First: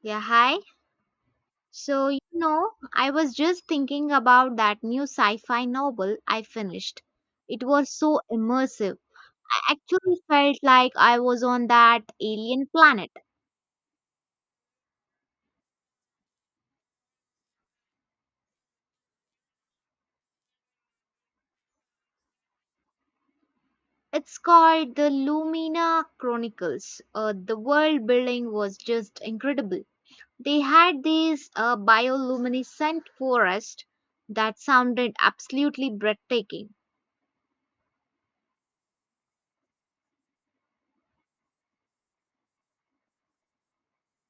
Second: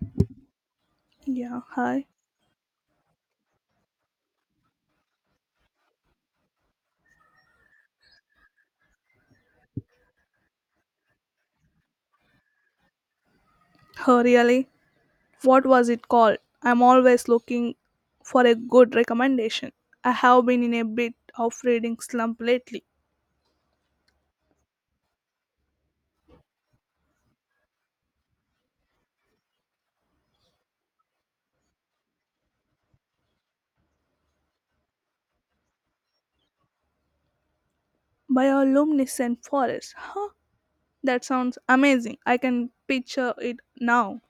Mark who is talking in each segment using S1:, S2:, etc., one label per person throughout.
S1: Yeah, hi.
S2: Yeah, hi.
S1: So, I was just thinking about that new sci fi novel I finished. It was so immersive. I actually felt like I was on that alien planet.
S2: Oh, really? What was it called? I'm always looking for a good recommendation. I have been in a bit of reading slump lately.
S1: It's called the Lumina Chronicles. The world building was just incredible. They had these bioluminescent forests that sounded absolutely breathtaking.
S2: Bioluminescent forest. Huh? That sounds amazing. I can picture it now.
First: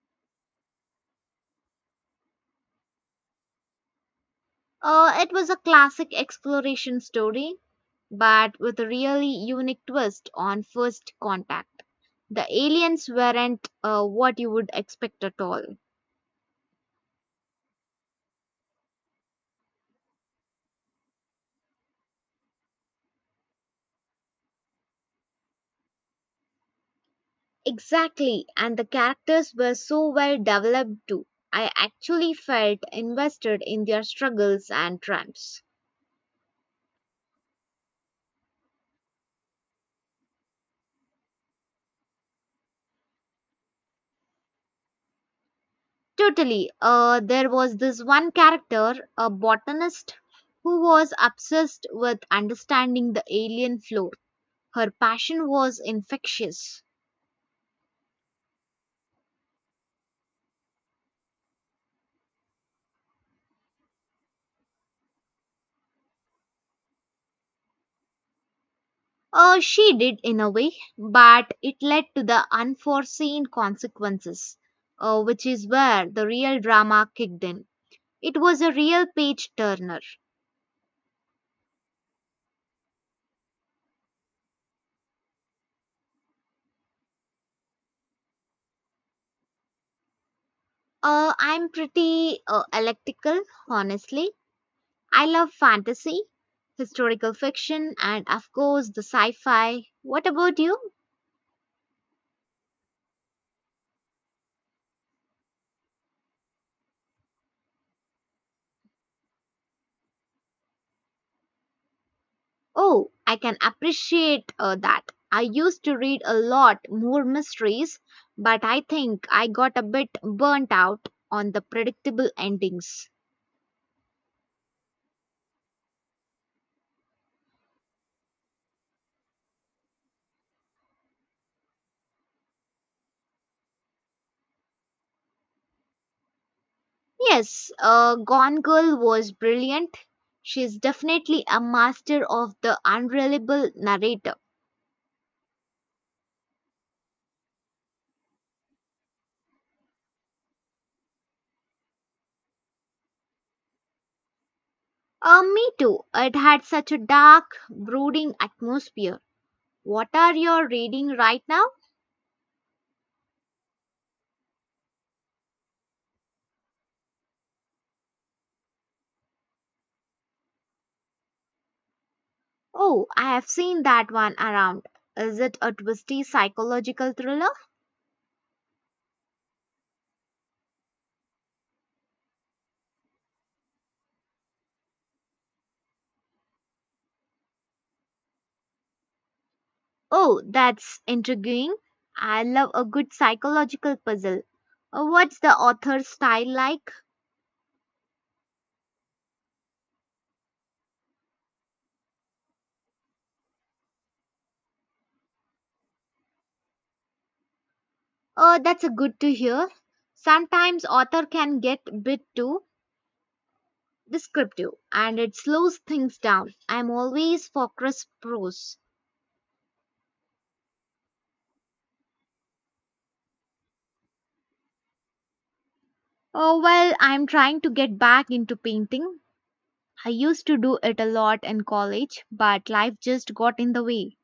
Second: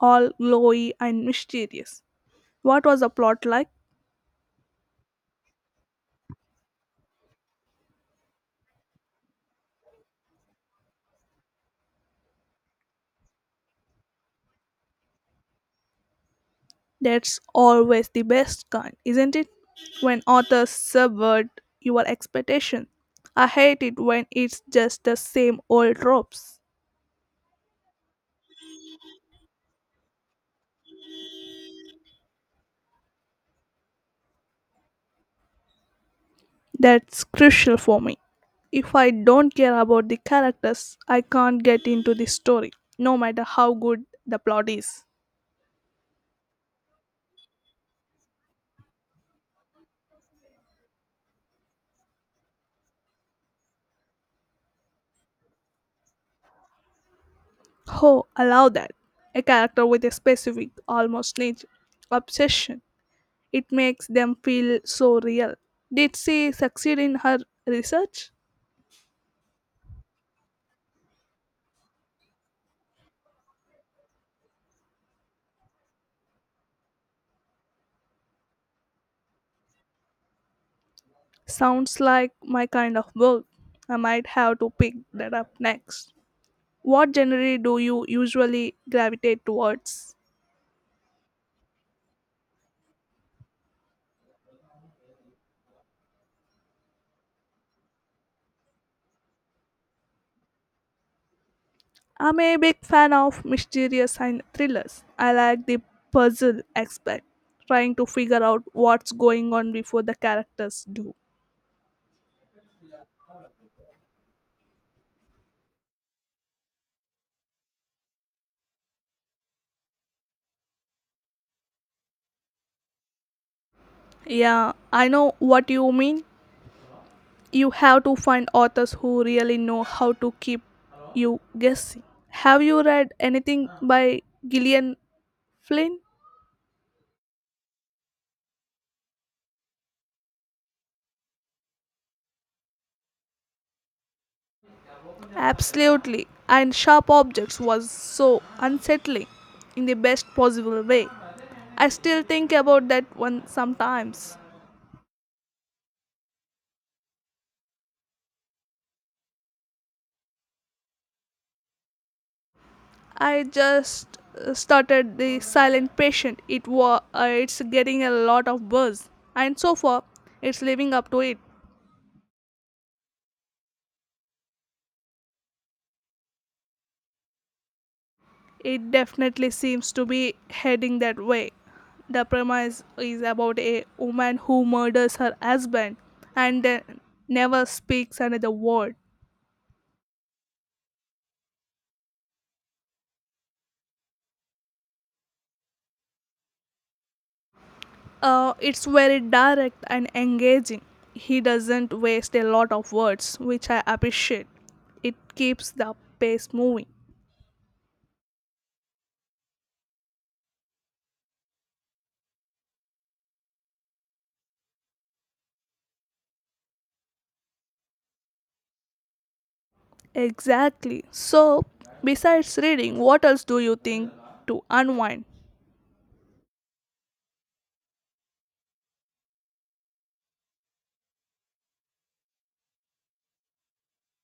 S2: All glowy and mysterious. What was the plot like?
S1: It was a classic exploration story but with a really unique twist on first contact. The aliens weren't what you would expect at all.
S2: That's always the best kind, isn't it? When authors subvert your expectations. I hate it when it's just the same old tropes.
S1: Exactly, and the characters were so well developed too. I actually felt invested in their struggles and triumphs.
S2: That's crucial for me. If I don't care about the characters, I can't get into the story, no matter how good the plot is.
S1: Totally. There was this one character, a botanist, who was obsessed with understanding the alien flora. Her passion was infectious.
S2: Oh, allow that. A character with a specific, almost niche obsession. It makes them feel so real. Did she succeed in her research?
S1: She did in a way, but it led to the unforeseen consequences, which is where the real drama kicked in. It was a real page turner.
S2: Sounds like my kind of work. I might have to pick that up next. What genre do you usually gravitate towards?
S1: I'm pretty electrical, honestly. I love fantasy, historical fiction, and of course the sci fi. What about you?
S2: I'm a big fan of mysterious and thrillers. I like the puzzle aspect, trying to figure out what's going on before the characters do.
S1: Oh, I can appreciate that. I used to read a lot more mysteries, but I think I got a bit burnt out on the predictable endings.
S2: Yeah, I know what you mean. You have to find authors who really know how to keep you guessing. Have you read anything by Gillian Flynn?
S1: Yes. Gone Girl was brilliant. She's definitely a master of the unreliable narrator.
S2: Absolutely. And Sharp Objects was so unsettling in the best possible way. I still think about that one sometimes.
S1: Me too. It had such a dark, brooding atmosphere. What are you reading right now?
S2: I just started the Silent Patient. It's getting a lot of buzz, and so far, it's living up to it.
S1: Oh, I have seen that one around. Is it a twisty psychological thriller?
S2: It definitely seems to be heading that way. The premise is about a woman who murders her husband and then never speaks another word.
S1: Oh, that's intriguing. I love a good psychological puzzle. What's the author's style like?
S2: It's very direct and engaging. He doesn't waste a lot of words, which I appreciate. It keeps the pace moving.
S1: Oh, that's a good to hear. Sometimes author can get a bit too descriptive and it slows things down. I'm always for crisp prose.
S2: Exactly. So, besides reading, what else do you think to unwind?
S1: Oh, well, I'm trying to get back into painting. I used to do it a lot in college, but life just got in the way.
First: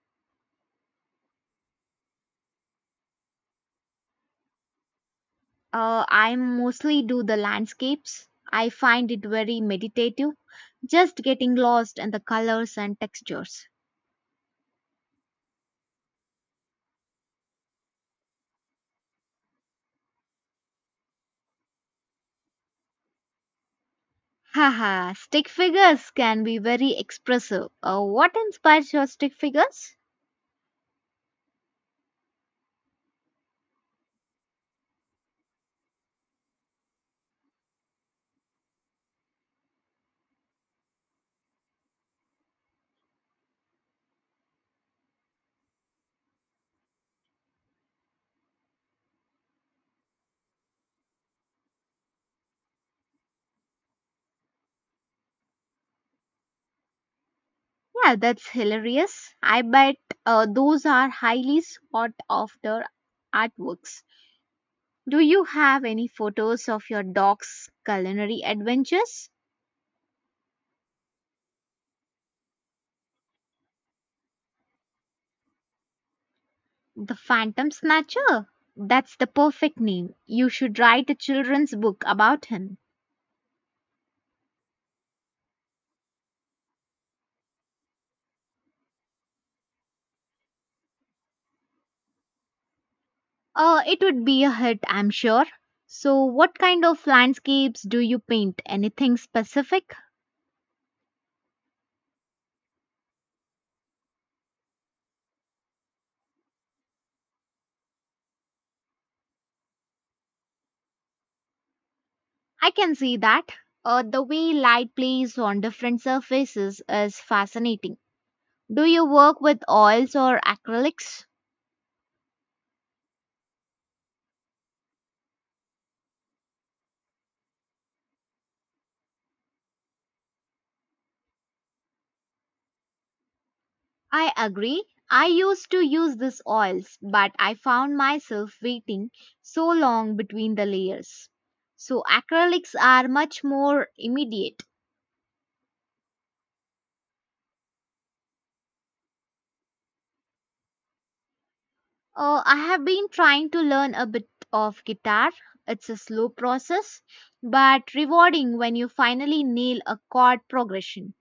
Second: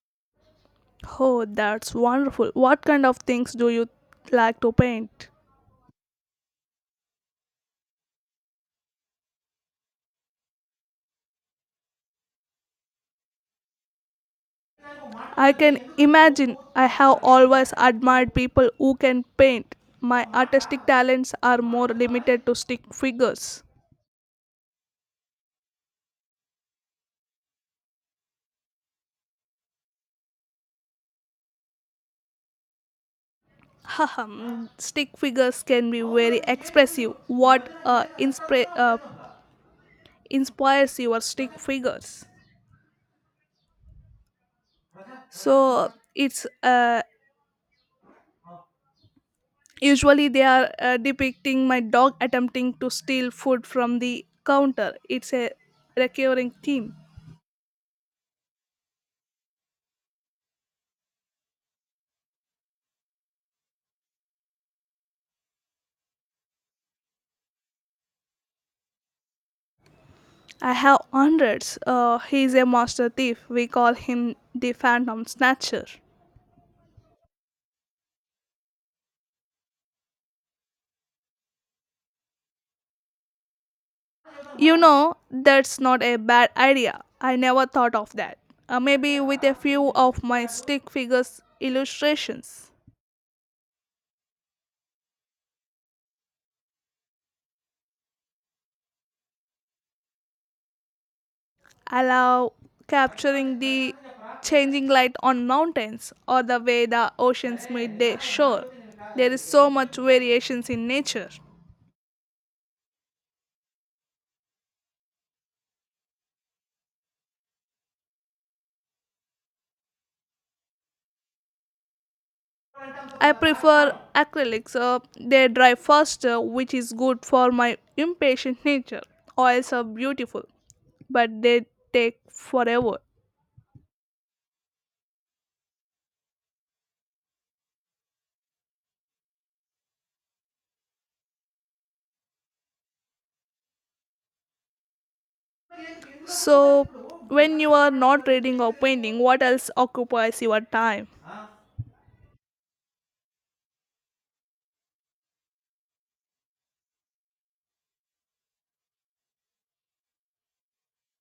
S2: Oh, that's wonderful. What kind of things do you like to paint?
S1: I mostly do the landscapes. I find it very meditative, just getting lost in the colors and textures.
S2: I can imagine I have always admired people who can paint. My artistic talents are more limited to stick figures.
S1: Haha, stick figures can be very expressive. What inspires your stick figures?
S2: Haha, stick figures can be very expressive. What inspires your stick figures? So it's Usually, they are depicting my dog attempting to steal food from the counter. It's a recurring theme.
S1: Yeah, that's hilarious. I bet those are highly sought after artworks. Do you have any photos of your dog's culinary adventures?
S2: I have hundreds. He's a master thief. We call him the Phantom Snatcher.
S1: The Phantom Snatcher? That's the perfect name. You should write a children's book about him.
S2: That's not a bad idea. I never thought of that. Maybe with a few of my stick figures illustrations.
S1: It would be a hit, I'm sure. So, what kind of landscapes do you paint? Anything specific?
S2: Allow capturing the changing light on mountains or the way the oceans meet their shore. There is so much variations in nature.
S1: I can see that. The way light plays on different surfaces is fascinating. Do you work with oils or acrylics?
S2: I prefer acrylics. They dry faster, which is good for my impatient nature. Oils are beautiful, but they take forever.
S1: I agree. I used to use these oils, but I found myself waiting so long between the layers. So acrylics are much more immediate.
S2: So, when you are not reading or painting, what else occupies your time?
S1: I have been trying to learn a bit of guitar. It's a slow process, but rewarding when you finally nail a chord progression.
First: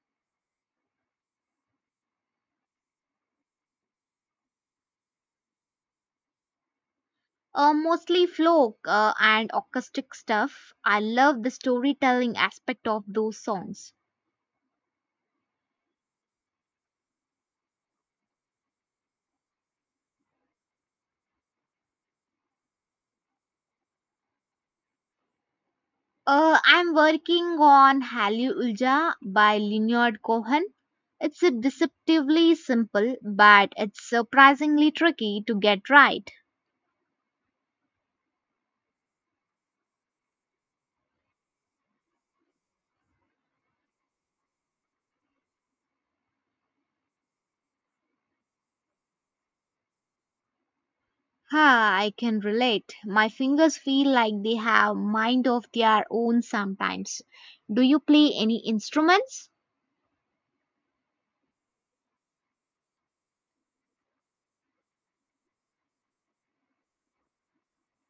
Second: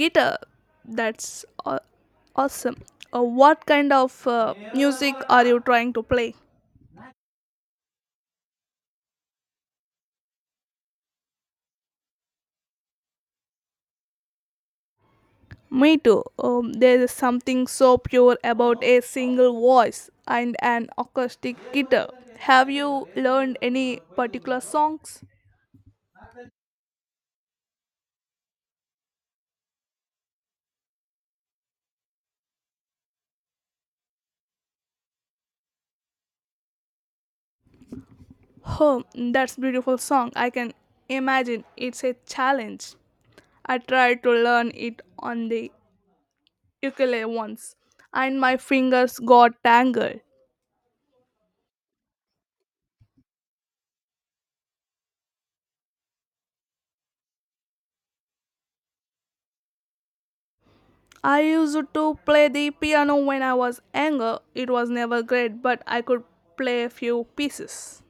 S2: Guitar, that's awesome. What kind of music are you trying to play?
S1: Mostly folk and acoustic stuff. I love the storytelling aspect of those songs.
S2: Me too. There is something so pure about a single voice and an acoustic guitar. Have you learned any particular songs?
S1: I'm working on Hallelujah by Leonard Cohen. It's a deceptively simple, but it's surprisingly tricky to get right.
S2: Oh, that's beautiful song. I can imagine it's a challenge. I tried to learn it on the ukulele once and my fingers got tangled.
S1: Ah, I can relate. My fingers feel like they have mind of their own sometimes. Do you play any instruments?
S2: I used to play the piano when I was younger. It was never great, but I could play a few pieces.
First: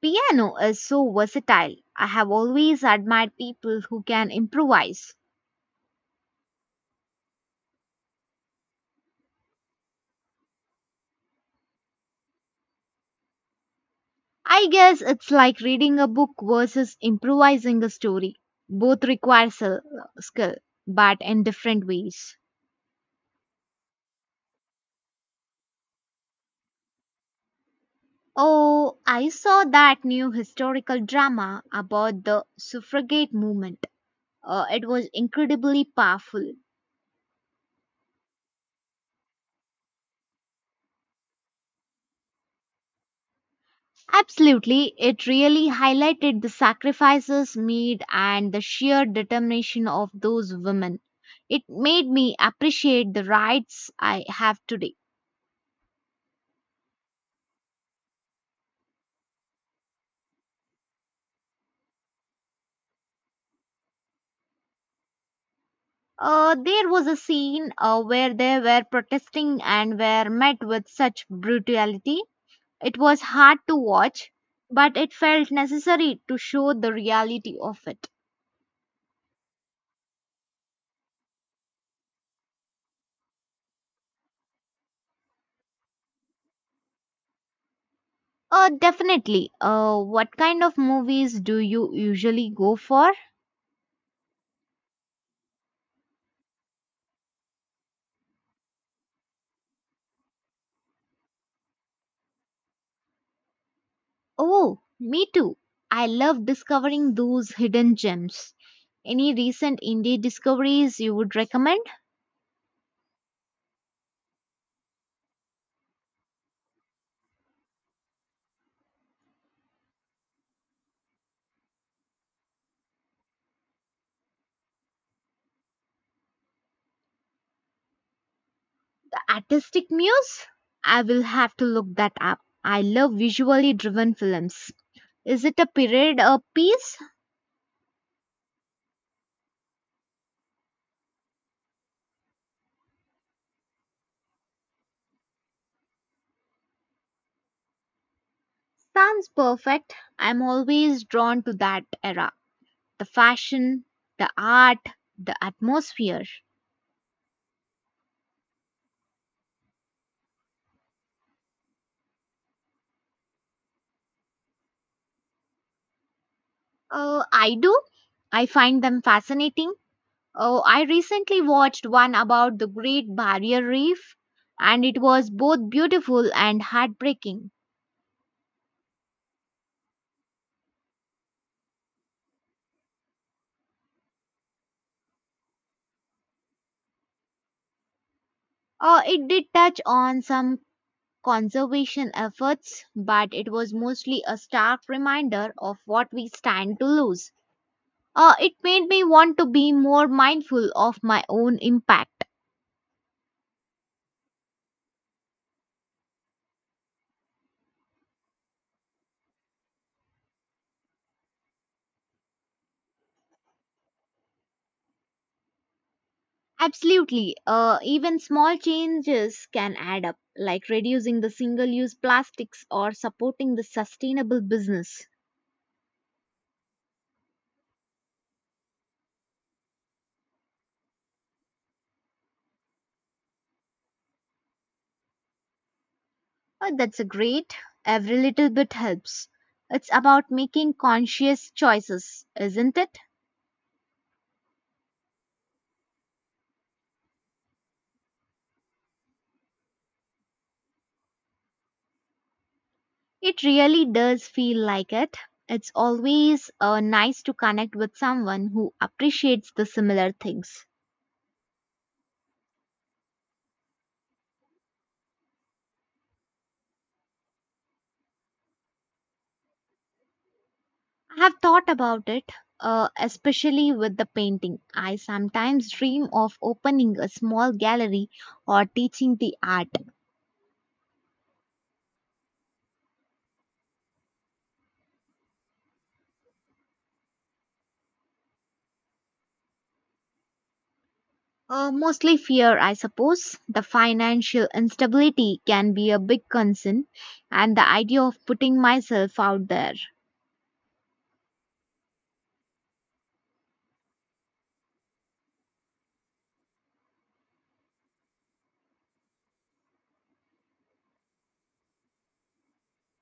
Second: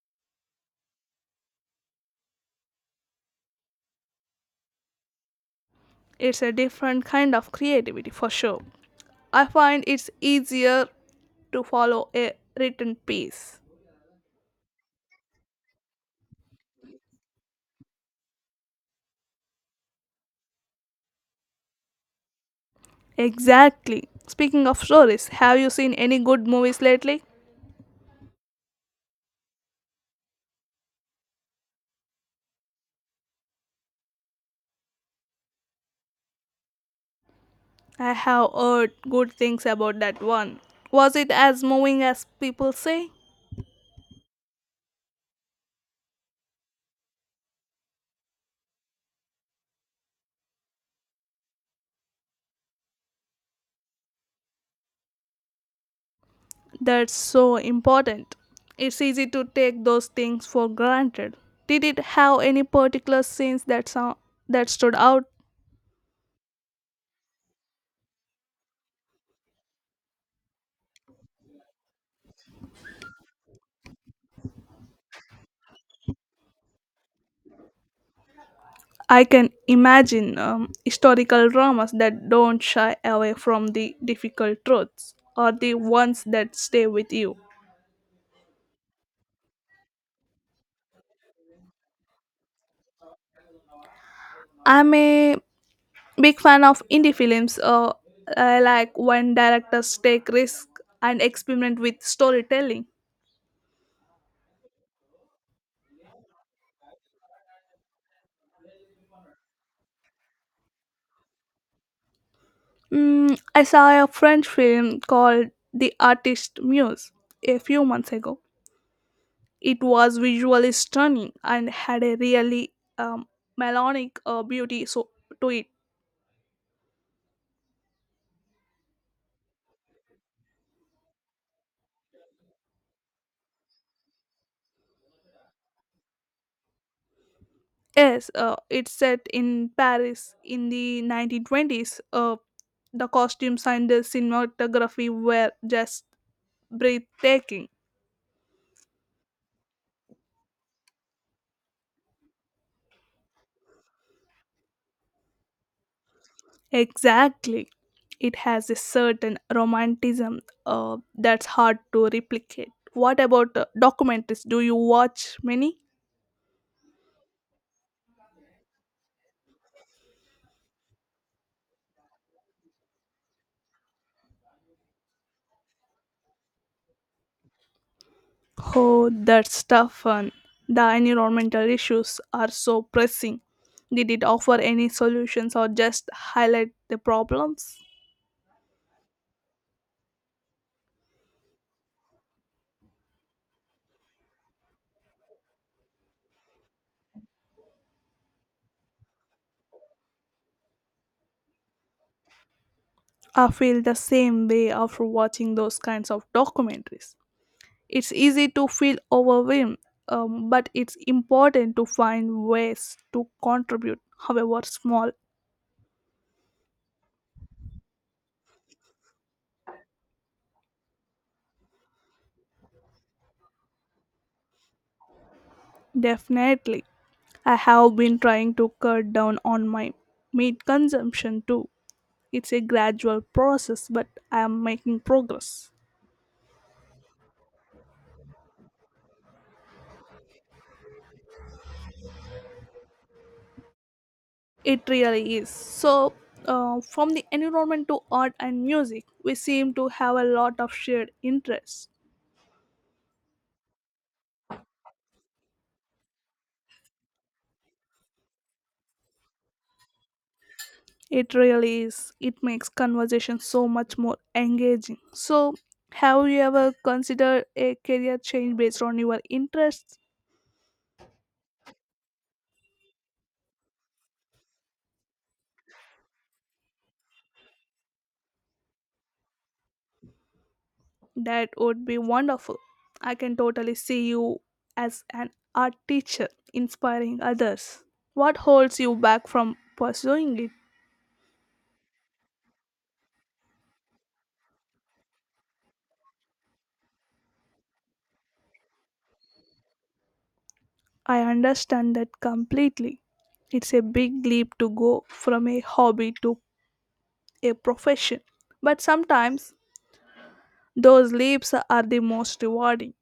S1: Piano is so versatile. I have always admired people who can improvise.
S2: It's a different kind of creativity for sure. I find it's easier to follow a written piece.
S1: I guess it's like reading a book versus improvising a story. Both require skill, but in different ways.
S2: Exactly. Speaking of stories, have you seen any good movies lately?
S1: Oh, I saw that new historical drama about the suffragette movement. It was incredibly powerful.
S2: I have heard good things about that one. Was it as moving as people say?
S1: Absolutely, it really highlighted the sacrifices made and the sheer determination of those women. It made me appreciate the rights I have today.
S2: That's so important. It's easy to take those things for granted. Did it have any particular scenes that stood out?
S1: There was a scene where they were protesting and were met with such brutality. It was hard to watch, but it felt necessary to show the reality of it.
S2: I can imagine historical dramas that don't shy away from the difficult truths or the ones that stay with you.
S1: Definitely. What kind of movies do you usually go for?
S2: I'm a big fan of indie films. I like when directors take risks and experiment with storytelling.
S1: Oh, me too. I love discovering those hidden gems. Any recent indie discoveries you would recommend?
S2: I saw a French film called The Artist Muse a few months ago. It was visually stunning and had a really um, melodic beauty, so, to it.
S1: Artistic muse? I will have to look that up. I love visually driven films. Is it a period or piece?
S2: Yes, it's set in Paris in the 1920s. The costumes and the cinematography were just breathtaking.
S1: Sounds perfect. I'm always drawn to that era. The fashion, the art, the atmosphere.
S2: Exactly. It has a certain romanticism that's hard to replicate. What about documentaries? Do you watch many?
S1: Oh, I do. I find them fascinating. Oh, I recently watched one about the Great Barrier Reef, and it was both beautiful and heartbreaking.
S2: Oh, that's tough one. The environmental issues are so pressing. Did it offer any solutions or just highlight the problems?
S1: Oh, it did touch on some conservation efforts, but it was mostly a stark reminder of what we stand to lose. It made me want to be more mindful of my own impact.
S2: I feel the same way after watching those kinds of documentaries. It's easy to feel overwhelmed, but it's important to find ways to contribute, however small.
S1: Absolutely. Even small changes can add up, like reducing the single use plastics or supporting the sustainable business.
S2: Definitely. I have been trying to cut down on my meat consumption too. It's a gradual process, but I am making progress.
S1: That's a great, every little bit helps. It's about making conscious choices, isn't it?
S2: It really is. So, from the environment to art and music, we seem to have a lot of shared interests.
S1: It really does feel like it. It's always nice to connect with someone who appreciates the similar things.
S2: It really is. It makes conversation so much more engaging. So, have you ever considered a career change based on your interests?
S1: I have thought about it, especially with the painting. I sometimes dream of opening a small gallery or teaching the art.
S2: That would be wonderful. I can totally see you as an art teacher inspiring others. What holds you back from pursuing it?
S1: Mostly fear, I suppose. The financial instability can be a big concern, and the idea of putting myself out there.
S2: I understand that completely. It's a big leap to go from a hobby to a profession, but sometimes those leaps are the most rewarding.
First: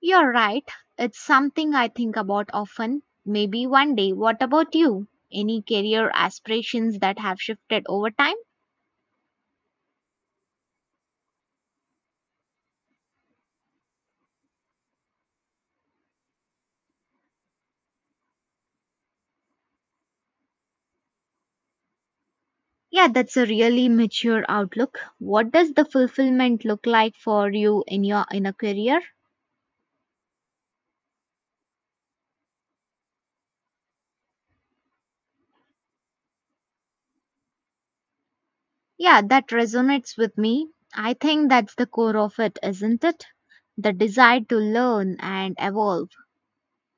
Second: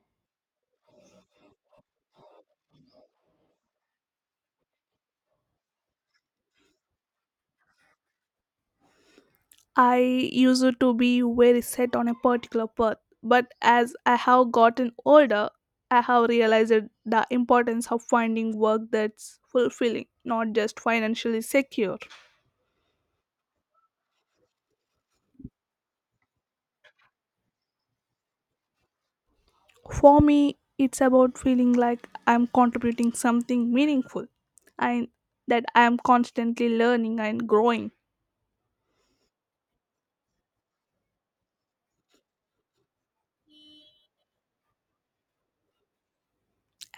S1: You're right. It's something I think about often. Maybe one day. What about you? Any career aspirations that have shifted over time?
S2: I used to be very set on a particular path, but as I have gotten older, I have realized the importance of finding work that's fulfilling, not just financially secure.
S1: Yeah, that's a really mature outlook. What does the fulfillment look like for you in your in a career?
S2: For me, it's about feeling like I'm contributing something meaningful and that I am constantly learning and growing.
S1: Yeah, that resonates with me. I think that's the core of it, isn't it? The desire to learn and evolve.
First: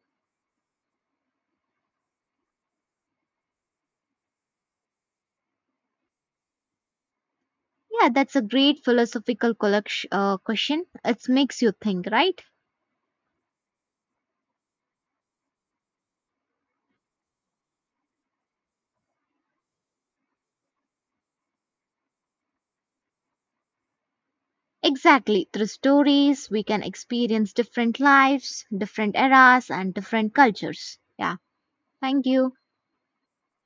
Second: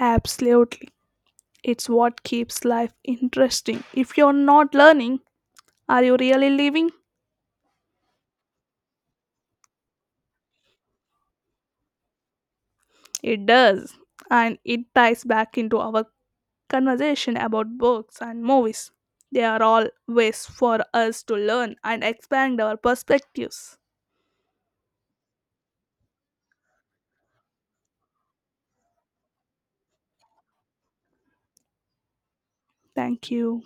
S2: Absolutely. It's what keeps life interesting. If you're not learning, are you really living?
S1: Yeah, that's a great question. It makes you think, right?
S2: It does. And it ties back into our conversation about books and movies. They are all ways for us to learn and expand our perspectives.
S1: Exactly. Through stories, we can experience different lives, different eras, and different cultures. Yeah. Thank you.
S2: Thank you.